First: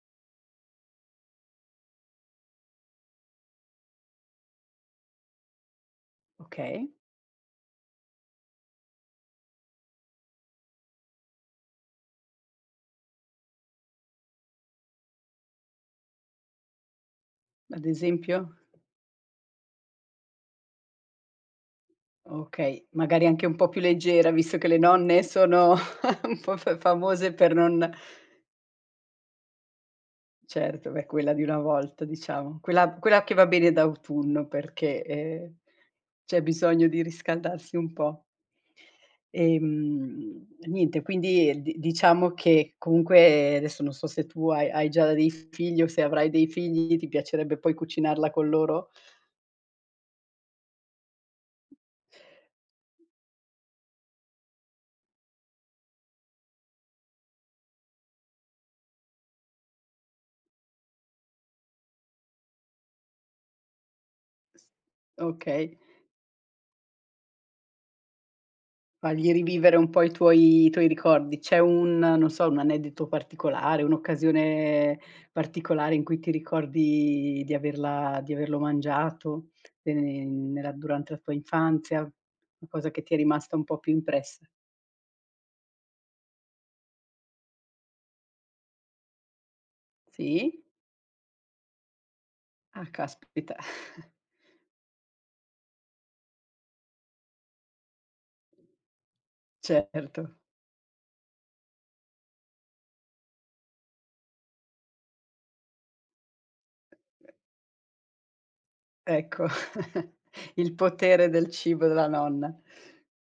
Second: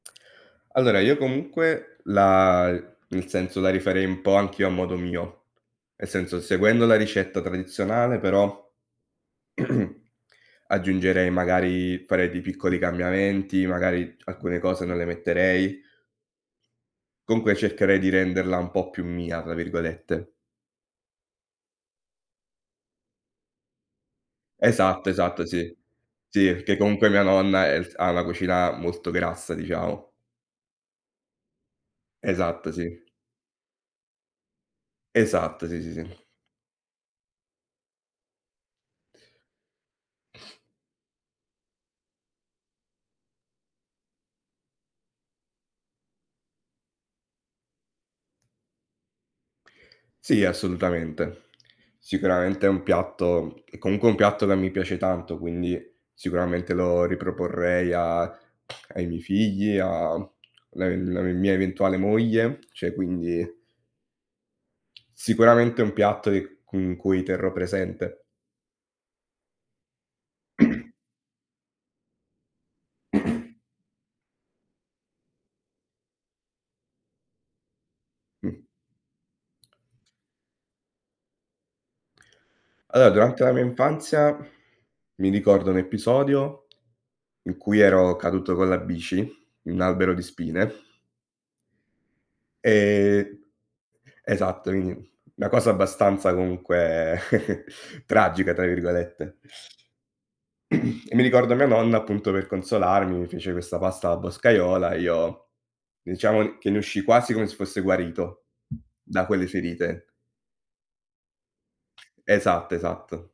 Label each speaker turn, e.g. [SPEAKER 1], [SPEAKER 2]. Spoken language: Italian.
[SPEAKER 1] Allora io comunque la e nel senso, la rifarei un po' anch'io a modo mio, e senso seguendo
[SPEAKER 2] Okay.
[SPEAKER 1] la ricetta tradizionale, però aggiungerei magari farei pi piccoli cambiamenti, magari c alcune cose non le metterei. Comunque
[SPEAKER 2] Ad
[SPEAKER 1] cercherei di
[SPEAKER 2] esempio?
[SPEAKER 1] renderla un po' più "mia" tra virgolette.
[SPEAKER 2] Okay, magari anche un po' più leggera visto che le
[SPEAKER 1] Esatto,
[SPEAKER 2] nonne
[SPEAKER 1] esatto
[SPEAKER 2] sono
[SPEAKER 1] sì.
[SPEAKER 2] un
[SPEAKER 1] Sì e
[SPEAKER 2] po' f
[SPEAKER 1] perché comunque mia
[SPEAKER 2] famose per
[SPEAKER 1] nonna, ehm, l
[SPEAKER 2] non
[SPEAKER 1] s ha la cucina molto grassa diciamo.
[SPEAKER 2] Certo, beh, quella di una volta diciamo,
[SPEAKER 1] Esatto, sì.
[SPEAKER 2] quella quella che va bene d'autunno perché, ehm
[SPEAKER 1] Esatto. Sì, sì, sì.
[SPEAKER 2] c'è bisogno di riscaldarsi un po'. Ehm, e niente, quindi di diciamo che comunque adesso non so se tu hai hai già dei figli o se avrai dei figli, ti piacerebbe poi cucinarla con loro?
[SPEAKER 1] Sì, assolutamente. Sicuramente è un piatto è comunque un piatto che mi piace tanto, quindi sicuramente lo riproporrei a ai miei figli, a, mhmm, le le mia eventuale moglie, cioè quindi
[SPEAKER 2] Okay.
[SPEAKER 1] Sicuramente è un piatto e con cui terrò presente.
[SPEAKER 2] Fagli rivivere un po' i tuoi i tuoi ricordi. C'è un non so un aneddoto particolare, un'occasione particolare in cui ti ricordi di averla di averlo
[SPEAKER 1] Mh.
[SPEAKER 2] mangiato, ehm, nella durante la tua infanzia, qualcosa che
[SPEAKER 1] Allora
[SPEAKER 2] ti è
[SPEAKER 1] durante la
[SPEAKER 2] rimasta
[SPEAKER 1] mia
[SPEAKER 2] un po' più
[SPEAKER 1] infanzia,
[SPEAKER 2] impressa?
[SPEAKER 1] mi ricordo un episodio in cui ero caduto con la bici in un albero di
[SPEAKER 2] Sì.
[SPEAKER 1] spine.
[SPEAKER 2] Ah,
[SPEAKER 1] Ehm
[SPEAKER 2] caspita
[SPEAKER 1] esatto, in 'na cosa abbastanza comunque "tragica" tra virgolette.
[SPEAKER 2] Certo.
[SPEAKER 1] E mi ricordo mia nonna appunto per consolarmi, mi fece questa pasta alla boscaiola, e io diciamo che ne uscì quasi come se fosse guarito da quelle
[SPEAKER 2] Ecco
[SPEAKER 1] ferite.
[SPEAKER 2] il potere del cibo della nonna.
[SPEAKER 1] Esatto, esatto.